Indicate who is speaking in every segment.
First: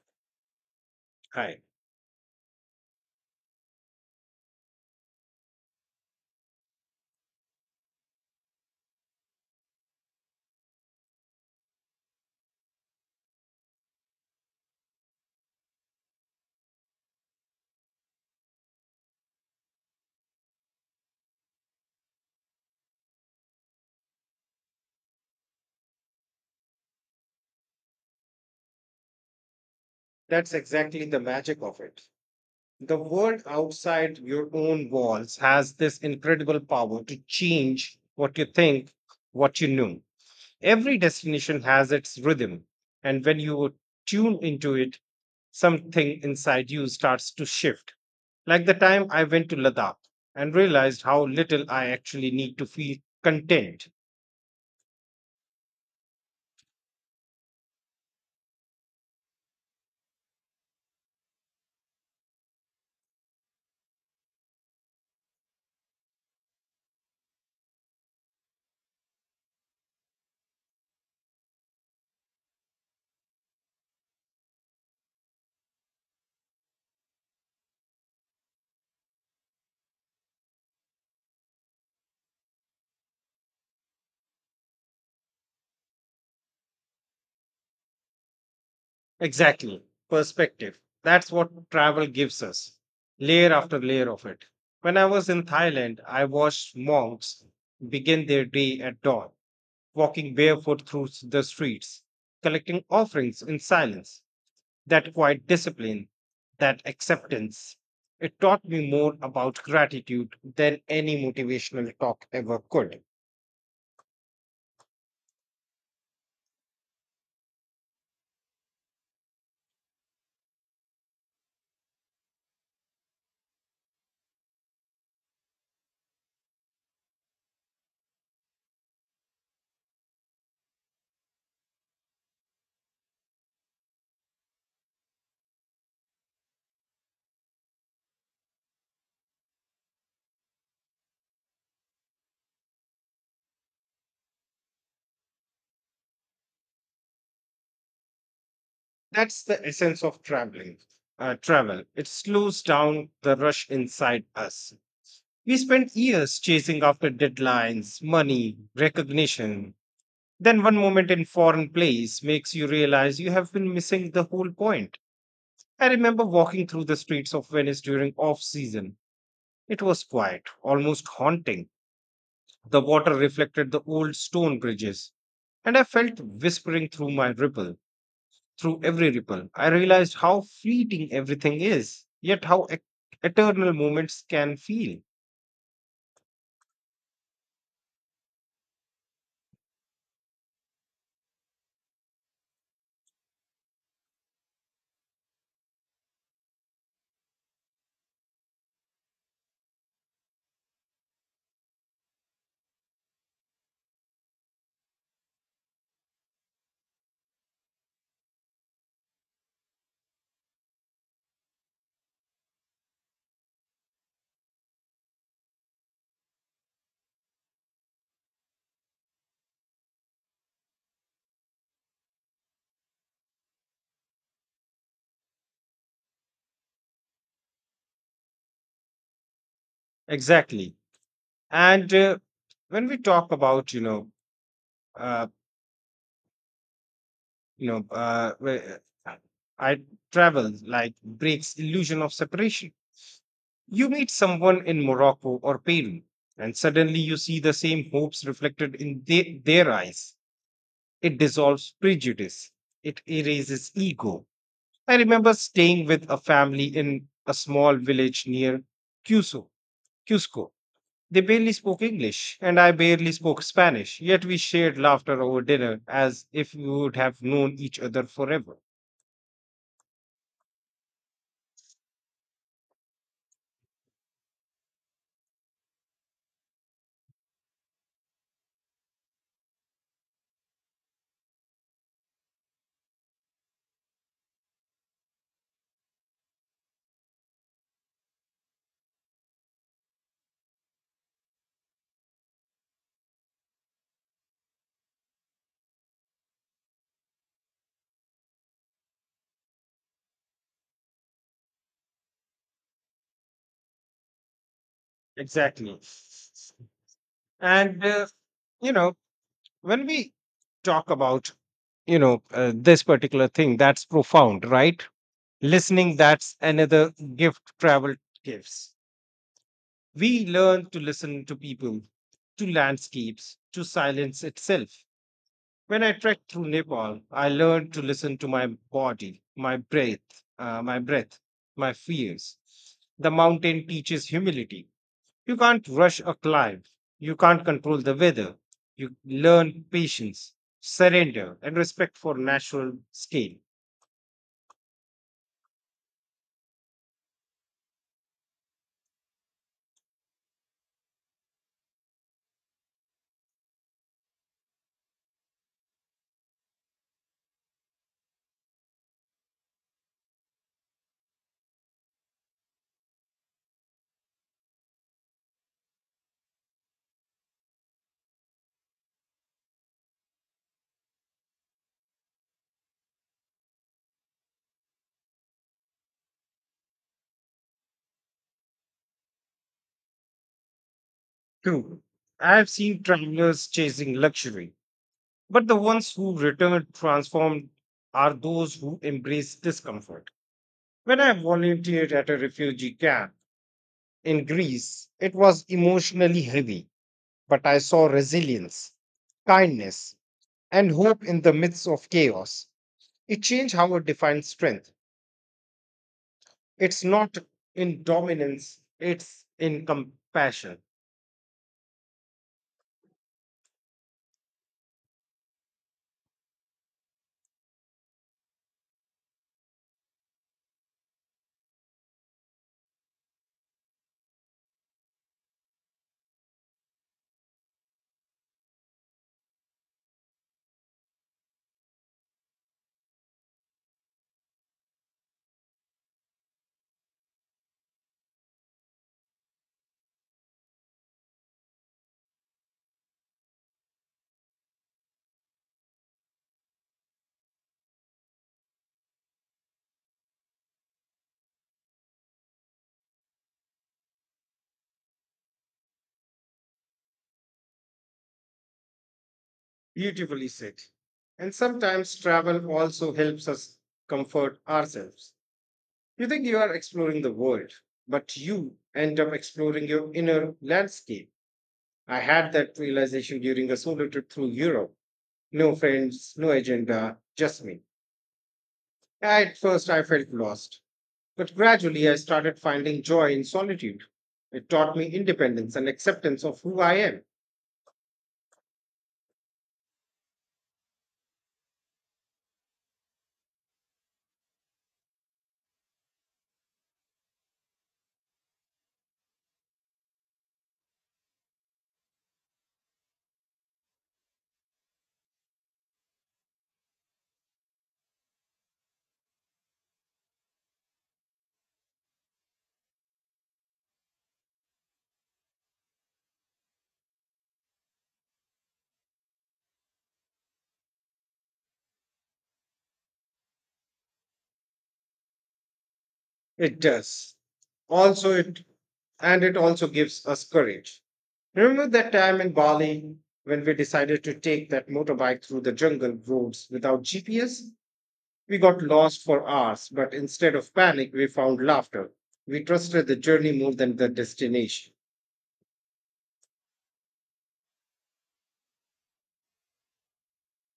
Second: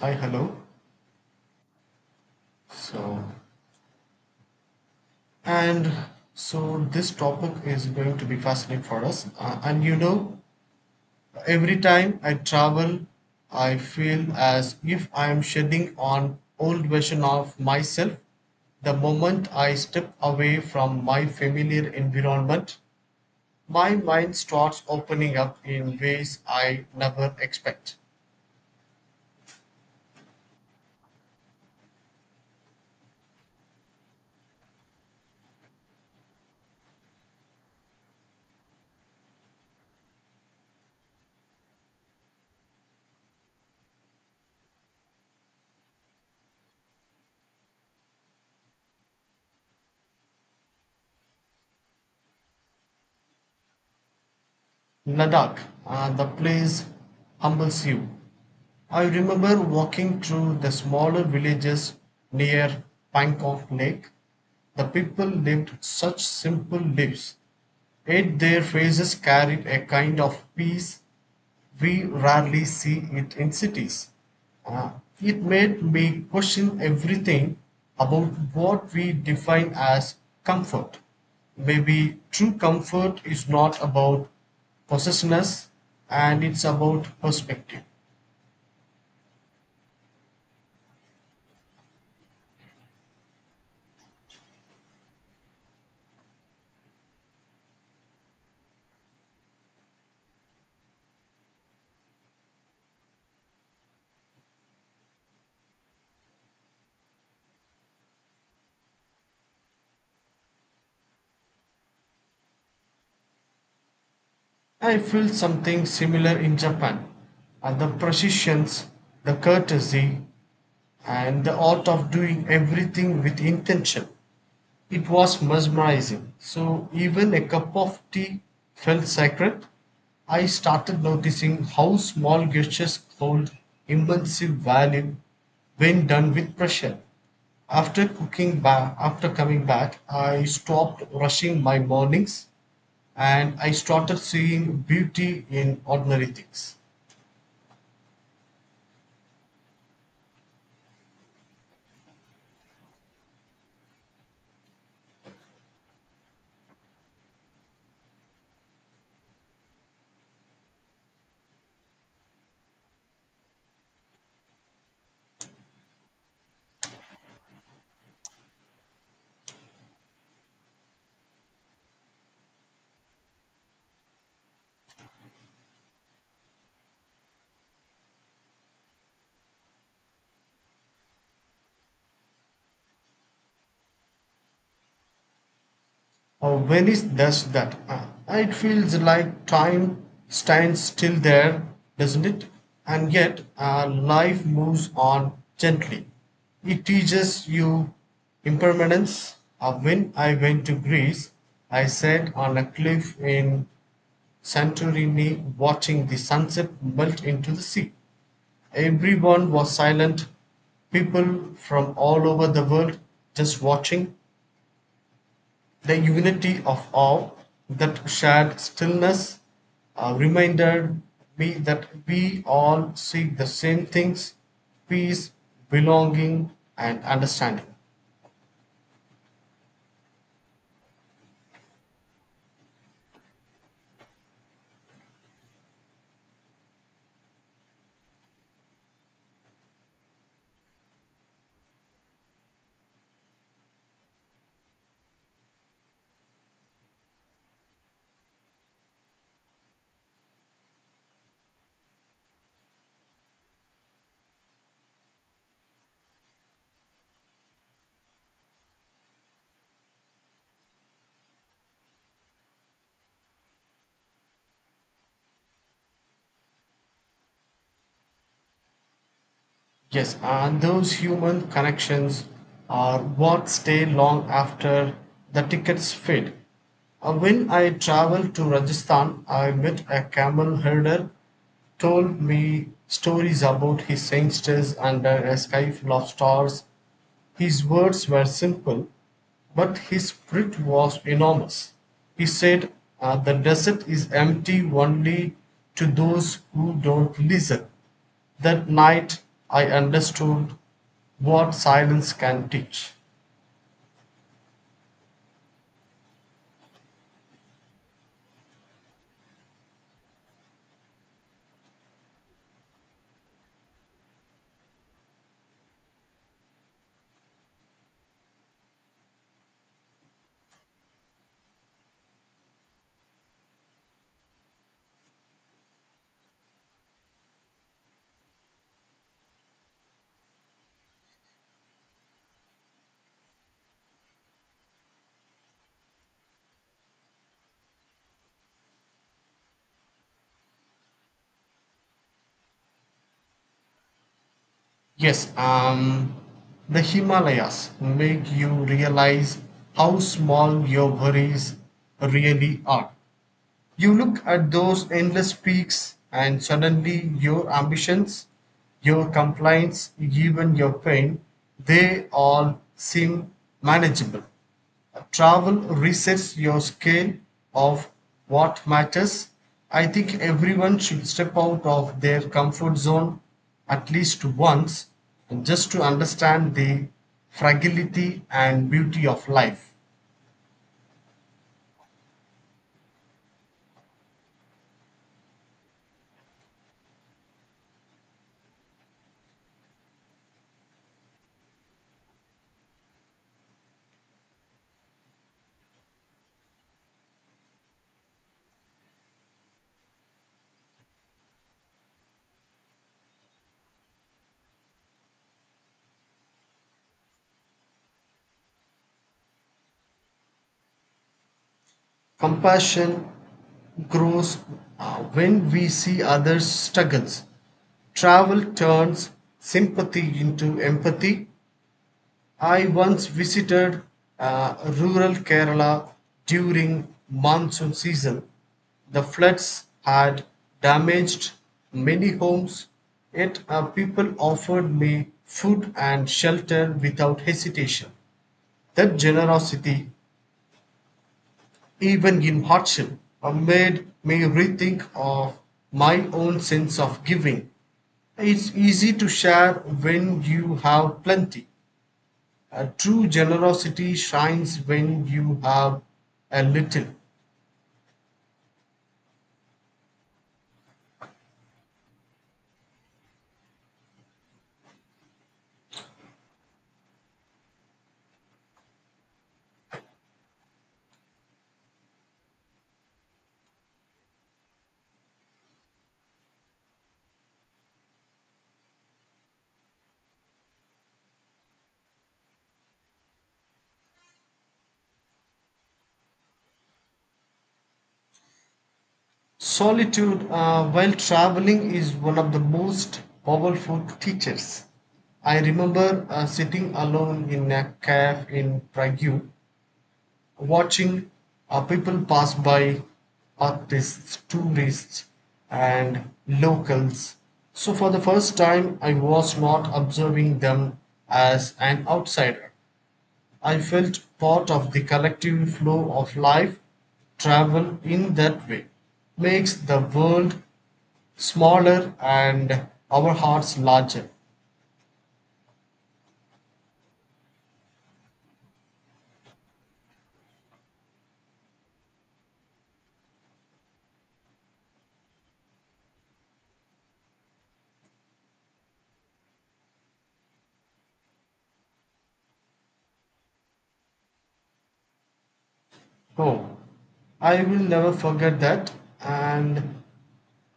Speaker 1: Hi, hello.
Speaker 2: Right.
Speaker 1: So, and so this topic is going to be fascinating for us. Every time I travel, I feel as if I am shedding on old version of myself. The moment I step away from my familiar environment, my mind starts opening up in ways I never expect.
Speaker 2: That's exactly the magic of it. The world outside your own walls has this incredible power to change what you think, what you know. Every destination has its rhythm. And when you tune into it, something inside you starts to shift. Like the time I went to Ladakh and realized how little I actually need to feel content.
Speaker 1: Ladakh, the place humbles you. I remember walking through the smaller villages near Pankok Lake. The people lived such simple lives, yet their faces carried a kind of peace we rarely see it in cities. Uh, it made me question everything about what we define as comfort. Maybe true comfort is not about possessiveness and it's about perspective.
Speaker 2: Exactly. Perspective. That's what travel gives us. Layer after layer of it. When I was in Thailand, I watched monks begin their day at dawn, walking barefoot through the streets, collecting offerings in silence. That quiet discipline, that acceptance, it taught me more about gratitude than any motivational talk ever could.
Speaker 1: I feel something similar in Japan. And the precision, the courtesy, and the art of doing everything with intention. It was mesmerizing. So even a cup of tea felt sacred. I started noticing how small gestures hold immense value when done with pressure. After cooking back, after coming back, I stopped rushing my mornings and I started seeing beauty in ordinary things.
Speaker 2: That's the essence of traveling. Travel. It slows down the rush inside us. We spent years chasing after deadlines, money, recognition. Then one moment in foreign place makes you realize you have been missing the whole point. I remember walking through the streets of Venice during off season. It was quiet, almost haunting. The water reflected the old stone bridges, and I felt whispering through my ripple, through every ripple. I realized how fleeting everything is, yet how eternal moments can feel.
Speaker 1: Venice does that. It feels like time stands still there, doesn't it? And yet, life moves on gently. It teaches you impermanence. When I went to Greece, I sat on a cliff in Santorini watching the sunset melt into the sea. Everyone was silent, people from all over the world just watching. The unity of all that shared stillness reminded me that we all seek the same things: peace, belonging, and understanding.
Speaker 2: Exactly. And when we talk about, uh, you know, uh, wh- uh, I travel like breaks illusion of separation. You meet someone in Morocco or Peru, and suddenly you see the same hopes reflected in their eyes. It dissolves prejudice. It erases ego. I remember staying with a family in a small village near Cusco, Cusco. They barely spoke English, and I barely spoke Spanish, yet we shared laughter over dinner as if we would have known each other forever.
Speaker 1: Yes, and those human connections are what stay long after the tickets fade. When I traveled to Rajasthan, I met a camel herder, told me stories about his sangsters under a sky full of stars. His words were simple, but his spirit was enormous. He said, the desert is empty only to those who don't listen. That night I understood what silence can teach.
Speaker 2: Exactly. And you know, when we talk about, this particular thing, that's profound, right? Listening, that's another gift travel gives. We learn to listen to people, to landscapes, to silence itself. When I trekked through Nepal, I learned to listen to my body, my breath, uh, my breath, my fears. The mountain teaches humility. You can't rush a climb. You can't control the weather. You learn patience, surrender, and respect for natural scale.
Speaker 1: Yes, the Himalayas make you realize how small your worries really are. You look at those endless peaks, and suddenly your ambitions, your complaints, even your pain, they all seem manageable. Travel resets your scale of what matters. I think everyone should step out of their comfort zone at least once just to understand the fragility and beauty of life.
Speaker 2: Two, I have seen travelers chasing luxury, but the ones who return transformed are those who embrace discomfort. When I volunteered at a refugee camp, in Greece, it was emotionally heavy, but I saw resilience, kindness, and hope in the midst of chaos. It changed how I define strength. It's not in dominance, it's in compassion.
Speaker 1: Compassion grows when we see others' struggles. Travel turns sympathy into empathy. I once visited rural Kerala during monsoon season. The floods had damaged many homes, yet people offered me food and shelter without hesitation. That generosity, even in hardship, a made may rethink of my own sense of giving. It's easy to share when you have plenty. A true generosity shines when you have a little.
Speaker 2: Beautifully said. And sometimes travel also helps us comfort ourselves. You think you are exploring the world, but you end up exploring your inner landscape. I had that realization during a solo trip through Europe. No friends, no agenda, just me. At first, I felt lost, but gradually I started finding joy in solitude. It taught me independence and acceptance of who I am.
Speaker 1: Solitude while traveling is one of the most powerful teachers. I remember sitting alone in a cave in Prague, watching are people pass by, artists, tourists, and locals. So, for the first time, I was not observing them as an outsider. I felt part of the collective flow of life. Travel in that way makes the world smaller and our hearts larger.
Speaker 2: It does. Also, it also gives us courage. Remember that time in Bali when we decided to take that motorbike through the jungle roads without GPS? We got lost for hours, but instead of panic, we found laughter. We trusted the journey more than the destination.
Speaker 1: Oh, I will never forget that, and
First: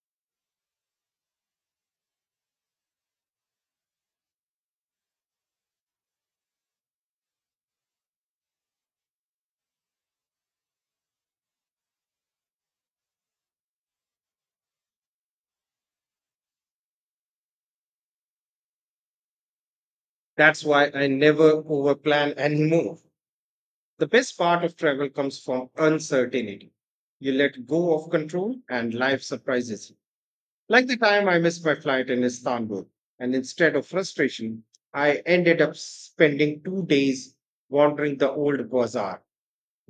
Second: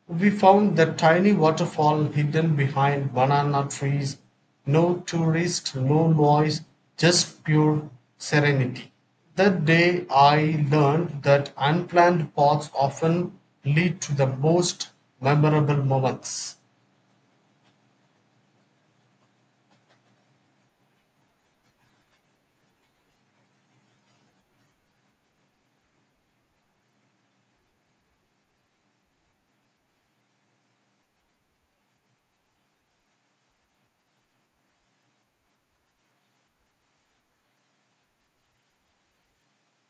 Speaker 1: we found that tiny waterfall hidden behind banana trees, no tourists, no noise, just pure serenity. That day I learned that unplanned paths often lead to the most memorable moments.
Speaker 2: That's why I never overplan anymore. The best part of travel comes from uncertainty. You let go of control and life surprises you. Like the time I missed my flight in Istanbul, and instead of frustration, I ended up spending 2 days wandering the old bazaar,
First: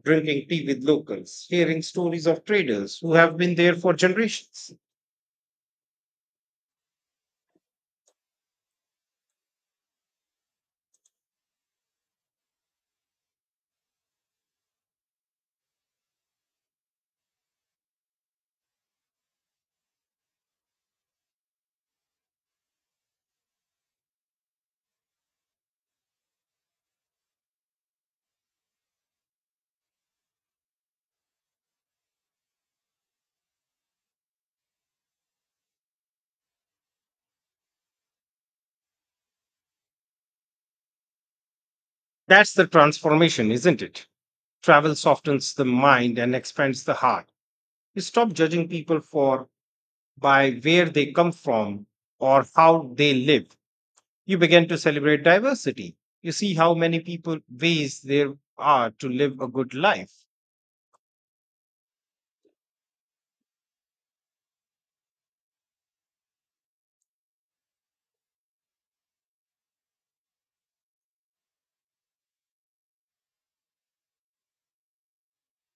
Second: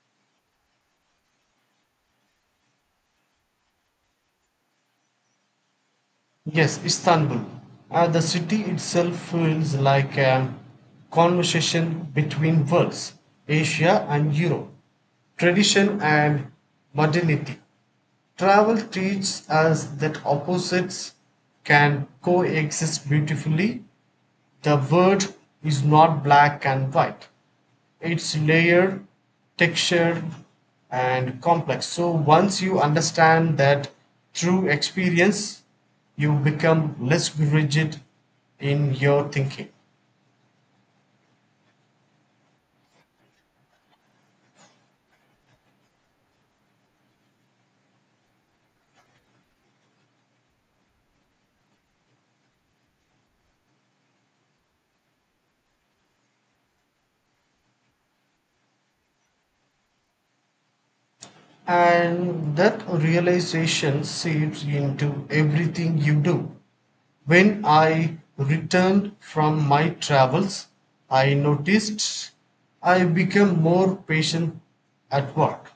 Speaker 2: drinking tea with locals, hearing stories of traders who have been there for generations.
Speaker 1: Yes, Istanbul. The city itself feels like a conversation between worlds, Asia and Europe, tradition and modernity. Travel teaches us that opposites can coexist beautifully. The world is not black and white. It's layered, textured, and complex. So once you understand that through experience, you become less rigid in your thinking.
Speaker 2: That's the transformation, isn't it? Travel softens the mind and expands the heart. You stop judging people for by where they come from or how they live. You begin to celebrate diversity. You see how many people ways there are to live a good life.
Speaker 1: And that realization seeps into everything you do. When I returned from my travels, I noticed I became more patient at work,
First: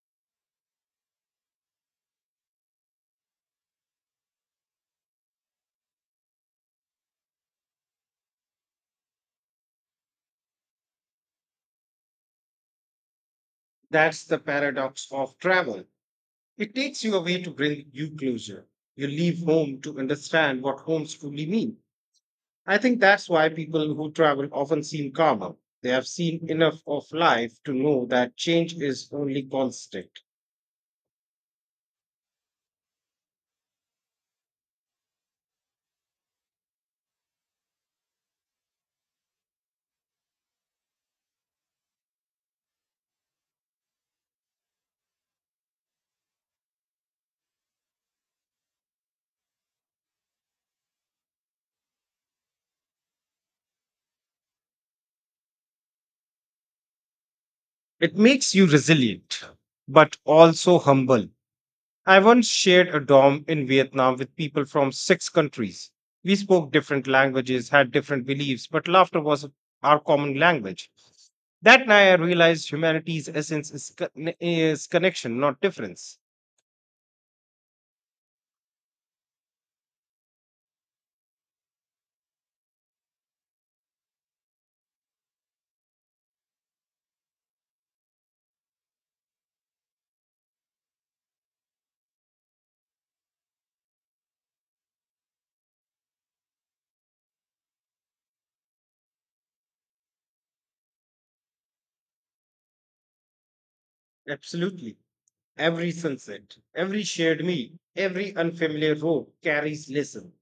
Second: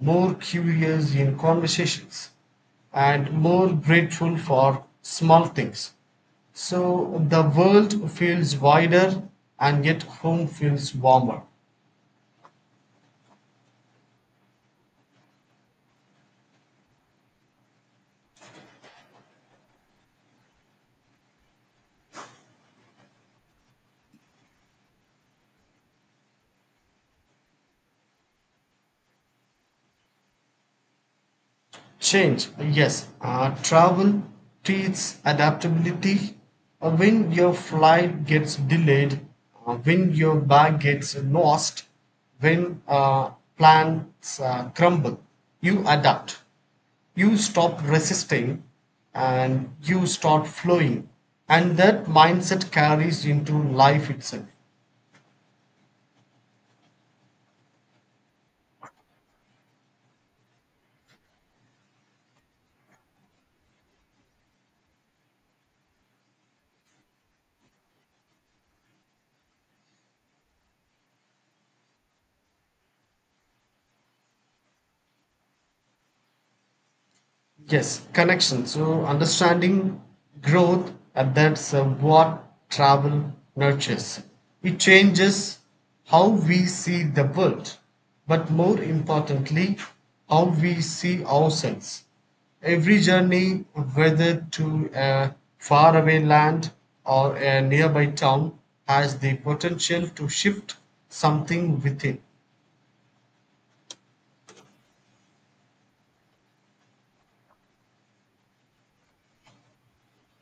Speaker 1: more curious in conversations, and more grateful for small things. So the world feels wider and yet home feels warmer.
Speaker 2: That's the paradox of travel. It takes you away to bring you closer. You leave home to understand what homes truly mean. I think that's why people who travel often seem calmer. They have seen enough of life to know that change is only constant.
Speaker 1: Change, yes. Travel teaches adaptability. When your flight gets delayed, when your bag gets lost, when plans crumble, you adapt. You stop resisting and you start flowing. And that mindset carries into life itself.
Speaker 2: It makes you resilient, but also humble. I once shared a dorm in Vietnam with people from six countries. We spoke different languages, had different beliefs, but laughter was our common language. That night I realized humanity's essence is connection, not difference.
Speaker 1: Yes, connection. So understanding growth, and that's what travel nurtures. It changes how we see the world, but more importantly, how we see ourselves. Every journey, whether to a faraway land or a nearby town, has the potential to shift something within.
Speaker 2: Absolutely. Every sunset, every shared meal, every unfamiliar road carries lesson.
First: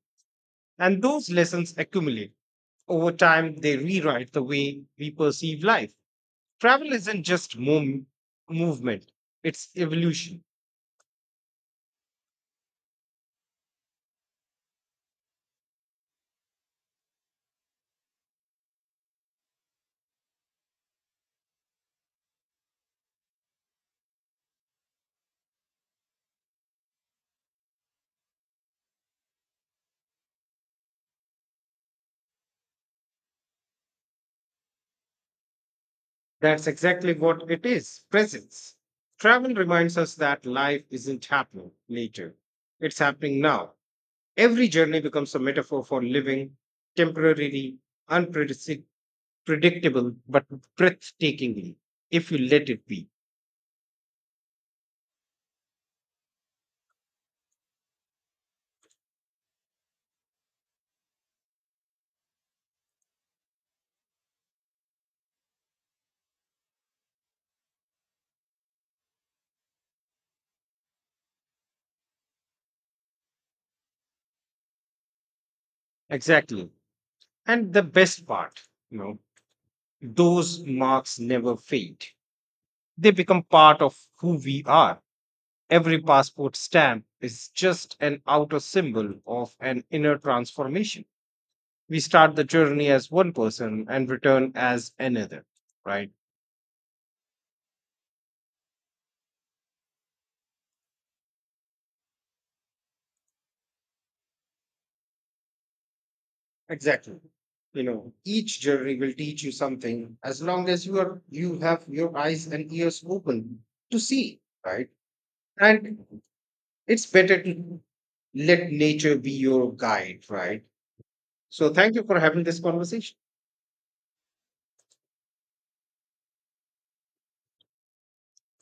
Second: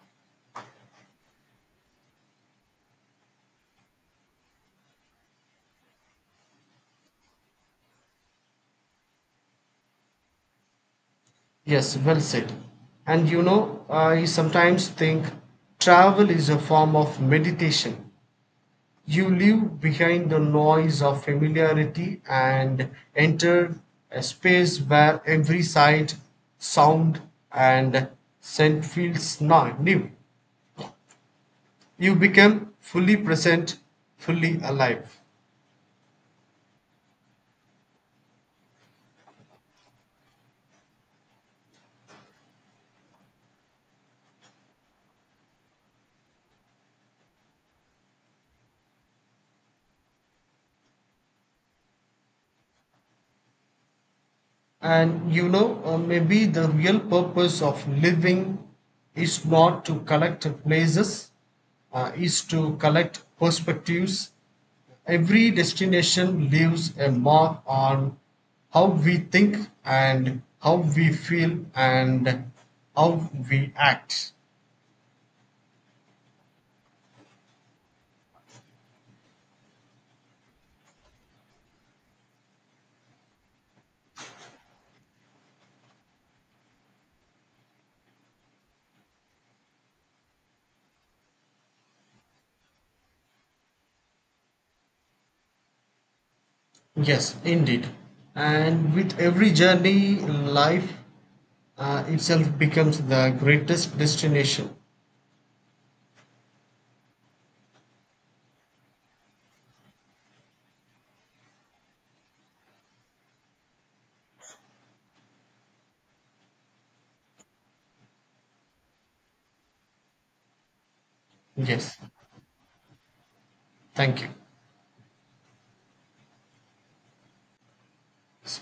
Speaker 2: And those lessons accumulate. Over time, they rewrite the way we perceive life. Travel isn't just movement, it's evolution.
Speaker 1: Yes, well said. And you know, I sometimes think travel is a form of meditation. You leave behind the noise of familiarity and enter a space where every sight, sound, and scent feels new. You become fully present, fully alive.
Speaker 2: That's exactly what it is presence. Travel reminds us that life isn't happening later, it's happening now. Every journey becomes a metaphor for living temporarily, unpredictable, but breathtakingly, if you let it be.
Speaker 1: And you know, maybe the real purpose of living is not to collect places, is to collect perspectives. Every destination leaves a mark on how we think and how we feel and how we act.
Speaker 2: Exactly. And the best part, you know, those marks never fade. They become part of who we are. Every passport stamp is just an outer symbol of an inner transformation. We start the journey as one person and return as another, right?
Speaker 1: Yes, indeed. And with every journey, life itself becomes the greatest destination.
Speaker 2: Exactly. You know, each journey will teach you something as long as you have your eyes and ears open to see, right? And it's better to let nature be your guide, right? So thank
Speaker 1: Yes,
Speaker 2: you for having this conversation.
Speaker 1: thank you.